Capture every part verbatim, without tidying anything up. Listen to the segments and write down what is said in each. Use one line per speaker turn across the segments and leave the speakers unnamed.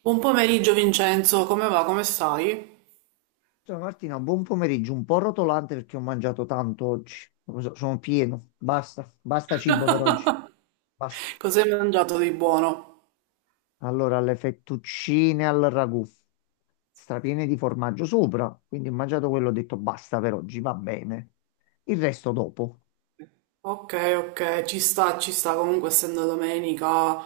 Buon pomeriggio Vincenzo, come va? Come stai?
Ciao Martina, buon pomeriggio, un po' rotolante perché ho mangiato tanto oggi, Lo So- sono pieno, basta, basta cibo per oggi, basta.
Cos'hai mangiato di buono?
Allora, le fettuccine al ragù, strapiene di formaggio sopra, quindi ho mangiato quello, ho detto basta per oggi, va bene. Il resto dopo.
Ok, ok, ci sta, ci sta, comunque essendo domenica,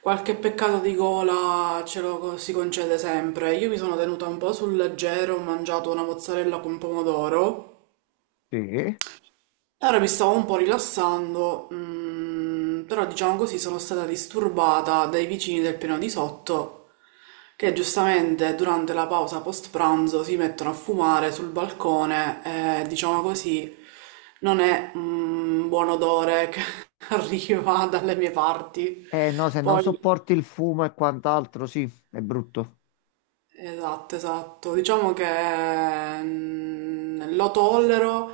qualche peccato di gola ce lo co- si concede sempre. Io mi sono tenuta un po' sul leggero, ho mangiato una mozzarella con pomodoro.
Sì.
Allora mi stavo un po' rilassando, mm, però diciamo così sono stata disturbata dai vicini del piano di sotto che giustamente durante la pausa post pranzo si mettono a fumare sul balcone, e diciamo così non è un buon odore che arriva dalle mie parti.
Eh no, se non
Poi
sopporti il fumo e quant'altro, sì, è brutto.
esatto, esatto. Diciamo che mm, lo tollero,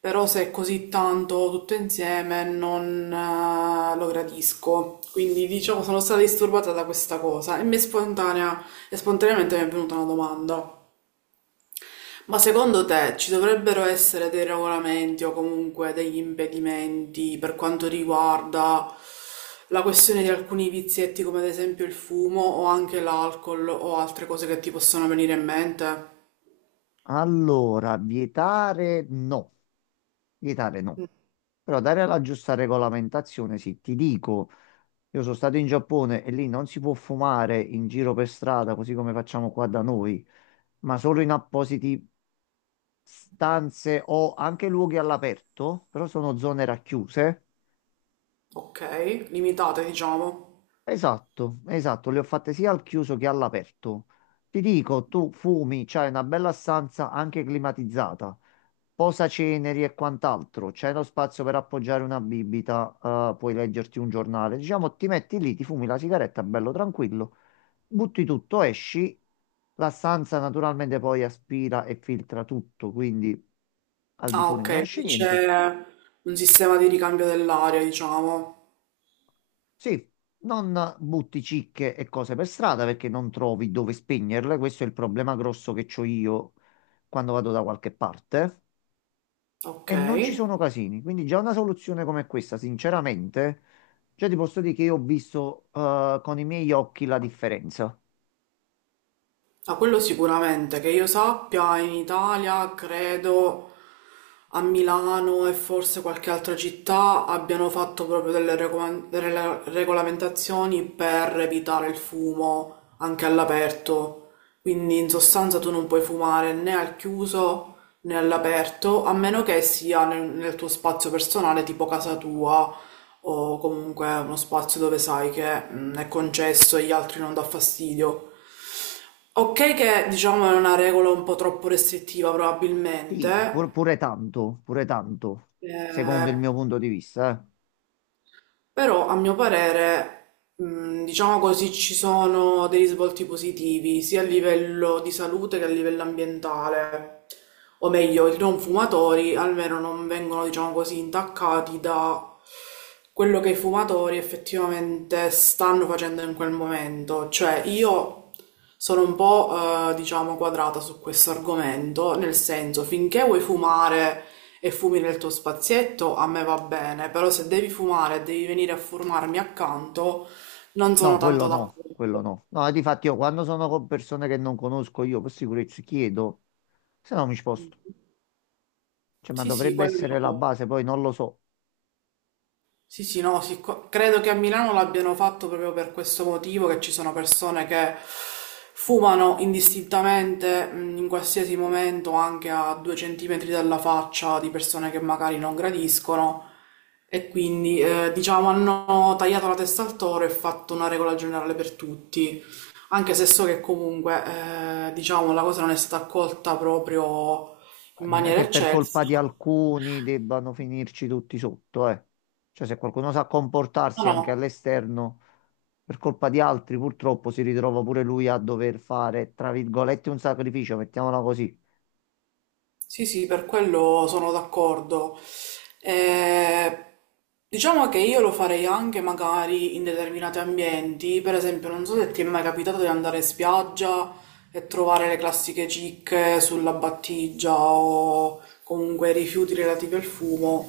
però se è così tanto tutto insieme non eh, lo gradisco. Quindi diciamo sono stata disturbata da questa cosa e mi è spontanea, e spontaneamente mi è venuta una domanda. Ma secondo te ci dovrebbero essere dei regolamenti o comunque degli impedimenti per quanto riguarda la questione di alcuni vizietti come ad esempio il fumo o anche l'alcol o altre cose che ti possono venire in mente?
Allora, vietare no, vietare no. Però dare la giusta regolamentazione, sì, ti dico, io sono stato in Giappone e lì non si può fumare in giro per strada, così come facciamo qua da noi, ma solo in appositi stanze o anche luoghi all'aperto, però sono zone racchiuse.
Ok, limitate diciamo.
Esatto, esatto, le ho fatte sia al chiuso che all'aperto. Ti dico, tu fumi, c'hai una bella stanza anche climatizzata, posaceneri e quant'altro, c'è lo spazio per appoggiare una bibita, eh, puoi leggerti un giornale, diciamo, ti metti lì, ti fumi la sigaretta, bello tranquillo. Butti tutto, esci, la stanza naturalmente poi aspira e filtra tutto, quindi al di
Ah
fuori non
ok,
esce
quindi
niente.
c'è un sistema di ricambio dell'aria diciamo.
Sì, non butti cicche e cose per strada perché non trovi dove spegnerle, questo è il problema grosso che ho io quando vado da qualche parte
Ok.
e non ci sono casini, quindi già una soluzione come questa, sinceramente, già ti posso dire che io ho visto eh, con i miei occhi la differenza.
Ah, quello sicuramente, che io sappia, in Italia credo a Milano e forse qualche altra città abbiano fatto proprio delle recoma- delle regolamentazioni per evitare il fumo anche all'aperto. Quindi in sostanza tu non puoi fumare né al chiuso né all'aperto, a meno che sia nel, nel tuo spazio personale, tipo casa tua o comunque uno spazio dove sai che mm, è concesso e gli altri non dà fastidio. Ok che diciamo è una regola un po' troppo restrittiva
Sì,
probabilmente,
pur- pure tanto, pure tanto, secondo il
eh,
mio punto di vista, eh.
però a mio parere, mh, diciamo così, ci sono dei risvolti positivi sia a livello di salute che a livello ambientale. O meglio, i non fumatori almeno non vengono, diciamo così, intaccati da quello che i fumatori effettivamente stanno facendo in quel momento. Cioè io sono un po', eh, diciamo, quadrata su questo argomento, nel senso, finché vuoi fumare e fumi nel tuo spazietto, a me va bene, però se devi fumare e devi venire a fumarmi accanto, non sono
No, quello
tanto d'accordo.
no, quello no. No, difatti io quando sono con persone che non conosco io per sicurezza chiedo, se no mi sposto. Cioè, ma
Sì, sì,
dovrebbe
quello.
essere la base, poi non lo so.
Sì, sì, no, sì, qua- credo che a Milano l'abbiano fatto proprio per questo motivo, che ci sono persone che fumano indistintamente mh, in qualsiasi momento, anche a due centimetri dalla faccia di persone che magari non gradiscono, e quindi eh, diciamo hanno tagliato la testa al toro e fatto una regola generale per tutti, anche se so che comunque eh, diciamo la cosa non è stata accolta proprio
Ma
in
non è
maniera
che per
eccelsa.
colpa di alcuni debbano finirci tutti sotto, eh. Cioè, se qualcuno sa comportarsi
No,
anche
no.
all'esterno, per colpa di altri purtroppo si ritrova pure lui a dover fare, tra virgolette, un sacrificio, mettiamola così.
Sì, sì, per quello sono d'accordo. Eh, diciamo che io lo farei anche magari in determinati ambienti, per esempio, non so se ti è mai capitato di andare in spiaggia e trovare le classiche cicche sulla battigia o comunque rifiuti relativi al fumo,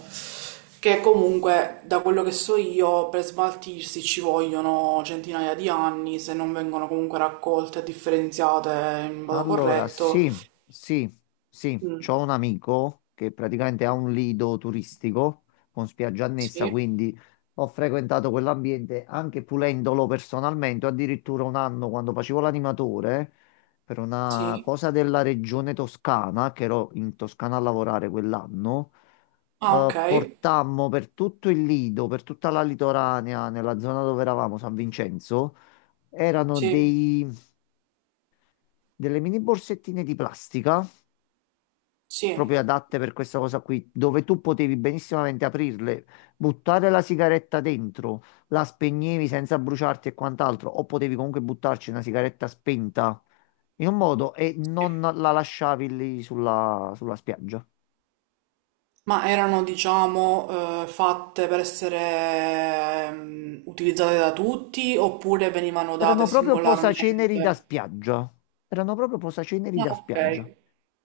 che comunque, da quello che so io, per smaltirsi ci vogliono centinaia di anni se non vengono comunque raccolte e differenziate in modo
Allora,
corretto.
sì, sì, sì,
Mm,
c'ho un amico che praticamente ha un lido turistico con spiaggia annessa,
sì.
quindi ho frequentato quell'ambiente anche pulendolo personalmente, addirittura un anno quando facevo l'animatore per una
Sì.
cosa della regione Toscana, che ero in Toscana a lavorare quell'anno,
Ah,
eh,
okay.
portammo per tutto il lido, per tutta la litoranea, nella zona dove eravamo, San Vincenzo, erano
Sì,
dei delle mini borsettine di plastica
sì,
proprio adatte per questa cosa qui, dove tu potevi benissimamente aprirle, buttare la sigaretta dentro, la spegnevi senza bruciarti e quant'altro, o potevi comunque buttarci una sigaretta spenta in un modo e
sì.
non la lasciavi lì sulla, sulla spiaggia.
Ma erano, diciamo, ehm, fatte per essere, ehm, utilizzate da tutti oppure venivano
Erano
date
proprio posaceneri da
singolarmente?
spiaggia. Erano proprio posaceneri
Ah,
da spiaggia.
okay.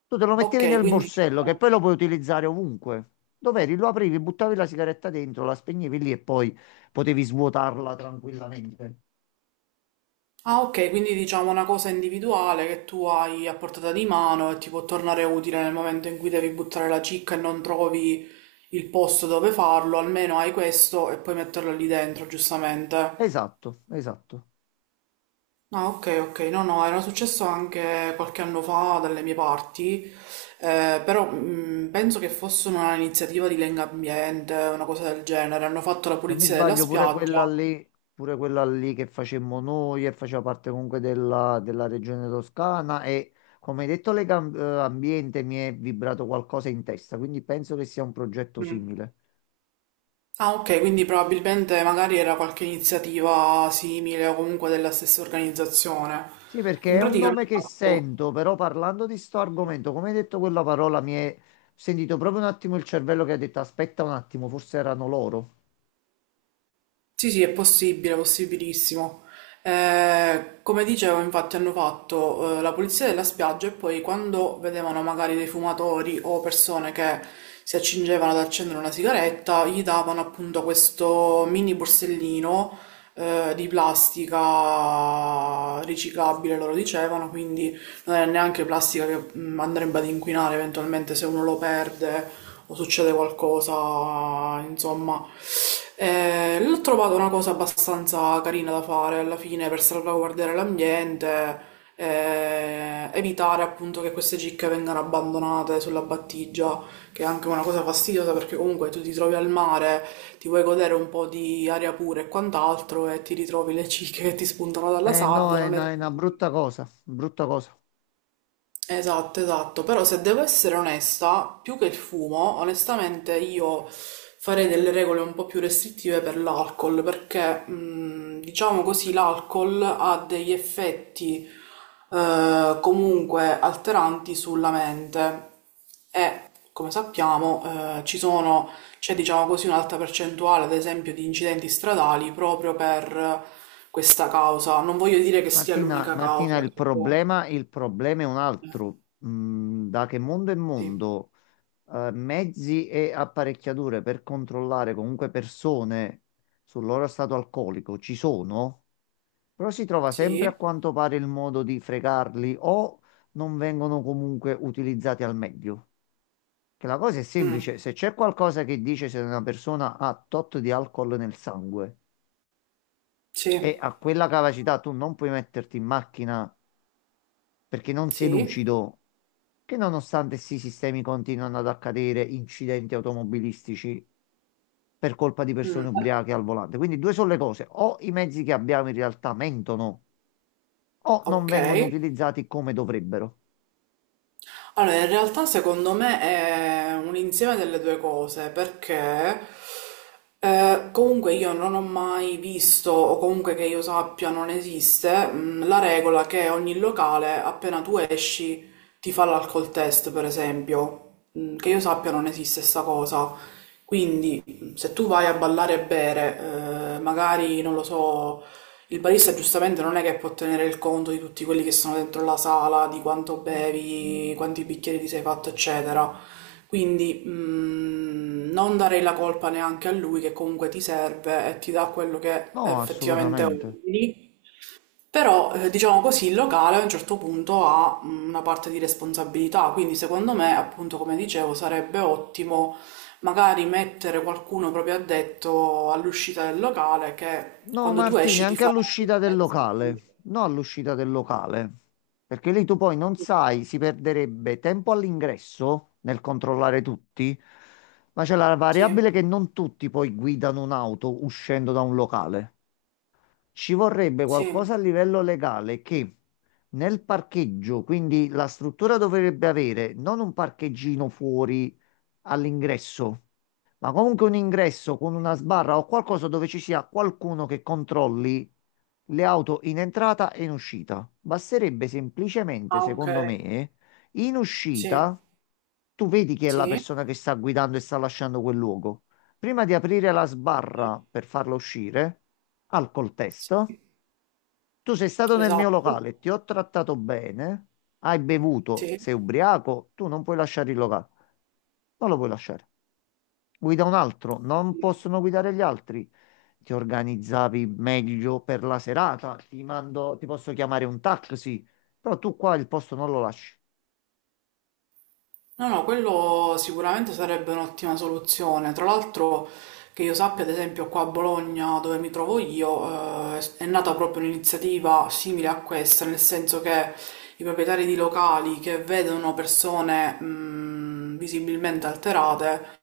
Tu te lo mettevi
Okay,
nel
quindi
borsello che
diciamo
poi lo puoi utilizzare ovunque. Dov'eri? Lo aprivi, buttavi la sigaretta dentro, la spegnevi lì e poi potevi svuotarla tranquillamente.
ah, okay, quindi diciamo una cosa individuale che tu hai a portata di mano e ti può tornare utile nel momento in cui devi buttare la cicca e non trovi il posto dove farlo, almeno hai questo e puoi metterlo lì dentro, giustamente.
Esatto, esatto.
Ah, ok, ok, no, no, era successo anche qualche anno fa dalle mie parti, eh, però mh, penso che fosse un'iniziativa di Lenga Ambiente, una cosa del genere, hanno fatto la
Se non mi
pulizia della
sbaglio, pure
spiaggia.
quella lì, pure quella lì che facemmo noi e faceva parte comunque della, della regione toscana e come hai detto l'ambiente mi è vibrato qualcosa in testa, quindi penso che sia un progetto
Mm.
simile.
Ah, ok, quindi probabilmente magari era qualche iniziativa simile o comunque della stessa organizzazione.
Sì, perché
In
è un
pratica hanno
nome che
fatto...
sento, però parlando di sto argomento, come hai detto quella parola, mi è sentito proprio un attimo il cervello che ha detto aspetta un attimo, forse erano loro.
Sì, sì, è possibile, è possibilissimo. Eh, come dicevo, infatti, hanno fatto eh, la pulizia della spiaggia e poi quando vedevano magari dei fumatori o persone che si accingevano ad accendere una sigaretta, gli davano appunto questo mini borsellino eh, di plastica riciclabile, loro dicevano, quindi non è neanche plastica che mm, andrebbe ad inquinare eventualmente se uno lo perde o succede qualcosa, insomma. Eh, l'ho trovato una cosa abbastanza carina da fare alla fine per salvaguardare l'ambiente, eh, evitare appunto che queste cicche vengano abbandonate sulla battigia, che è anche una cosa fastidiosa perché comunque tu ti trovi al mare, ti vuoi godere un po' di aria pura e quant'altro e ti ritrovi le cicche che ti spuntano dalla
Eh no,
sabbia,
è
non
una,
è.
è una brutta cosa, brutta cosa.
Esatto, esatto, però se devo essere onesta, più che il fumo, onestamente io farei delle regole un po' più restrittive per l'alcol, perché mh, diciamo così l'alcol ha degli effetti eh, comunque alteranti sulla mente e come sappiamo eh, ci sono, c'è diciamo così un'alta percentuale ad esempio di incidenti stradali proprio per questa causa. Non voglio dire che sia
Martina,
l'unica
Martina,
causa,
il
che può-
problema, il problema è un altro. Mm, da che mondo è
sì,
mondo, eh, mezzi e apparecchiature per controllare comunque persone sul loro stato alcolico ci sono, però si trova sempre a
sì.
quanto pare il modo di fregarli o non vengono comunque utilizzati al meglio. Che la cosa è semplice, se c'è qualcosa che dice se una persona ha tot di alcol nel sangue
Sì,
e a quella capacità tu non puoi metterti in macchina perché non sei
sì,
lucido, che nonostante sì, i sistemi continuano ad accadere incidenti automobilistici per colpa di persone ubriache al volante. Quindi due sono le cose, o i mezzi che abbiamo in realtà mentono, o non
ok.
vengono utilizzati come dovrebbero.
Allora, in realtà secondo me è un insieme delle due cose, perché eh, comunque io non ho mai visto, o comunque che io sappia non esiste, mh, la regola che ogni locale, appena tu esci, ti fa l'alcol test, per esempio. Mh, che io sappia non esiste sta cosa. Quindi, mh, se tu vai a ballare e bere, eh, magari, non lo so. Il barista giustamente non è che può tenere il conto di tutti quelli che sono dentro la sala, di quanto bevi, quanti bicchieri ti sei fatto, eccetera. Quindi mh, non darei la colpa neanche a lui che comunque ti serve e ti dà quello che
No,
effettivamente
assolutamente.
ordini. Però, eh, diciamo così, il locale a un certo punto ha mh, una parte di responsabilità, quindi secondo me, appunto, come dicevo, sarebbe ottimo magari mettere qualcuno proprio addetto all'uscita del locale che
No,
quando tu
Martini,
esci ti
anche
fa la
all'uscita del
sicurezza.
locale. No, all'uscita del locale. Perché lì tu poi non sai, si perderebbe tempo all'ingresso nel controllare tutti, ma c'è la
Sì,
variabile che non tutti poi guidano un'auto uscendo da un locale. Ci vorrebbe
sì.
qualcosa a livello legale che nel parcheggio, quindi la struttura dovrebbe avere non un parcheggino fuori all'ingresso, ma comunque un ingresso con una sbarra o qualcosa dove ci sia qualcuno che controlli le auto in entrata e in uscita. Basterebbe semplicemente,
Ah, ok.
secondo me, in
Sì,
uscita tu vedi chi è la
sì,
persona che sta guidando e sta lasciando quel luogo. Prima di aprire la
sì.
sbarra per farlo uscire, alcol test,
Sì.
tu sei stato nel mio
Esatto.
locale, ti ho trattato bene, hai bevuto,
Sì.
sei ubriaco, tu non puoi lasciare il locale, non lo puoi lasciare. Guida un altro, non
Sì.
possono guidare gli altri. Ti organizzavi meglio per la serata, ti mando, ti posso chiamare un taxi, però tu qua il posto non lo lasci.
No, no, quello sicuramente sarebbe un'ottima soluzione. Tra l'altro, che io sappia, ad esempio, qua a Bologna, dove mi trovo io, eh, è nata proprio un'iniziativa simile a questa, nel senso che i proprietari di locali che vedono persone, mh, visibilmente alterate,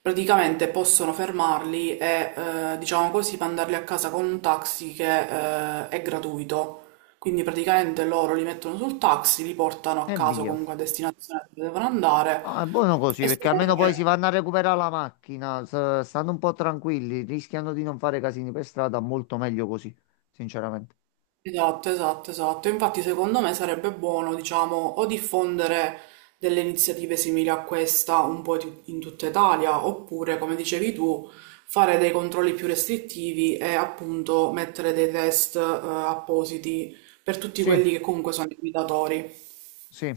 praticamente possono fermarli e, eh, diciamo così, mandarli a casa con un taxi che, eh, è gratuito. Quindi praticamente loro li mettono sul taxi, li portano a
E
casa o
via.
comunque a destinazione dove devono andare.
Ah, è buono così perché almeno poi si
Estetica.
vanno a recuperare la macchina, s- stanno un po' tranquilli, rischiano di non fare casini per strada, molto meglio così, sinceramente.
Esatto, esatto, esatto. Infatti, secondo me sarebbe buono, diciamo, o diffondere delle iniziative simili a questa un po' di- in tutta Italia, oppure, come dicevi tu, fare dei controlli più restrittivi e appunto mettere dei test, eh, appositi per tutti
Sì,
quelli che comunque sono i guidatori.
sì.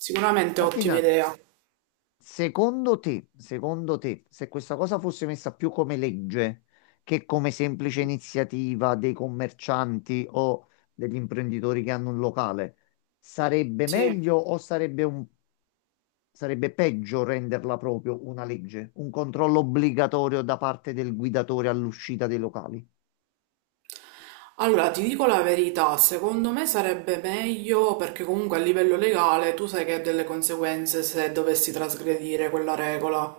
Sicuramente ottima
Martina,
idea.
secondo te, secondo te, se questa cosa fosse messa più come legge che come semplice iniziativa dei commercianti o degli imprenditori che hanno un locale, sarebbe
Sì.
meglio o sarebbe un... Sarebbe peggio renderla proprio una legge, un controllo obbligatorio da parte del guidatore all'uscita dei locali.
Allora, ti dico la verità, secondo me sarebbe meglio perché comunque a livello legale tu sai che ha delle conseguenze se dovessi trasgredire quella regola.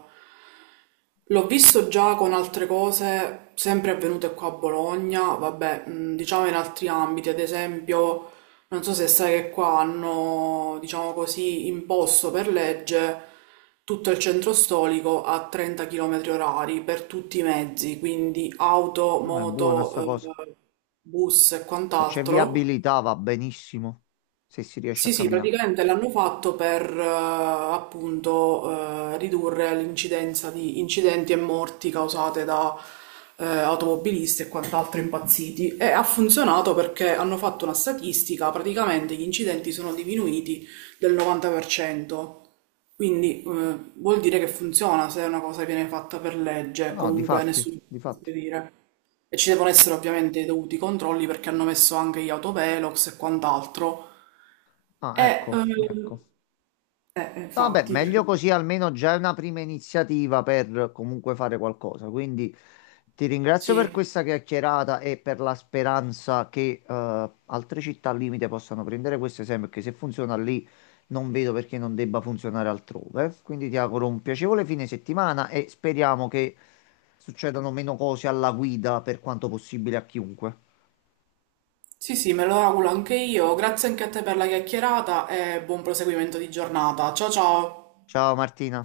L'ho visto già con altre cose, sempre avvenute qua a Bologna, vabbè, mh, diciamo in altri ambiti, ad esempio non so se sai che qua hanno, diciamo così, imposto per legge tutto il centro storico a trenta chilometri orari per tutti i mezzi, quindi auto,
Ah, ma è buona sta
moto, eh,
cosa.
bus e
Se c'è
quant'altro.
viabilità va benissimo, se si riesce a
Sì, sì,
camminare.
praticamente l'hanno fatto per eh, appunto eh, ridurre l'incidenza di incidenti e morti causate da eh, automobilisti e quant'altro impazziti e ha funzionato perché hanno fatto una statistica, praticamente gli incidenti sono diminuiti del novanta per cento, quindi eh, vuol dire che funziona se una cosa viene fatta per
No,
legge,
no,
comunque
difatti,
nessuno può
difatti.
dire. E ci devono essere ovviamente i dovuti controlli perché hanno messo anche gli autovelox e quant'altro
Ah,
eh,
ecco,
ehm,
ecco.
eh, eh,
Vabbè,
infatti, perché
meglio così almeno già è una prima iniziativa per comunque fare qualcosa. Quindi ti ringrazio per
sì,
questa chiacchierata e per la speranza che eh, altre città al limite possano prendere questo esempio, perché se funziona lì non vedo perché non debba funzionare altrove. Quindi ti auguro un piacevole fine settimana e speriamo che succedano meno cose alla guida per quanto possibile a chiunque.
sì, sì, me lo auguro anche io. Grazie anche a te per la chiacchierata e buon proseguimento di giornata. Ciao ciao!
Ciao Martina.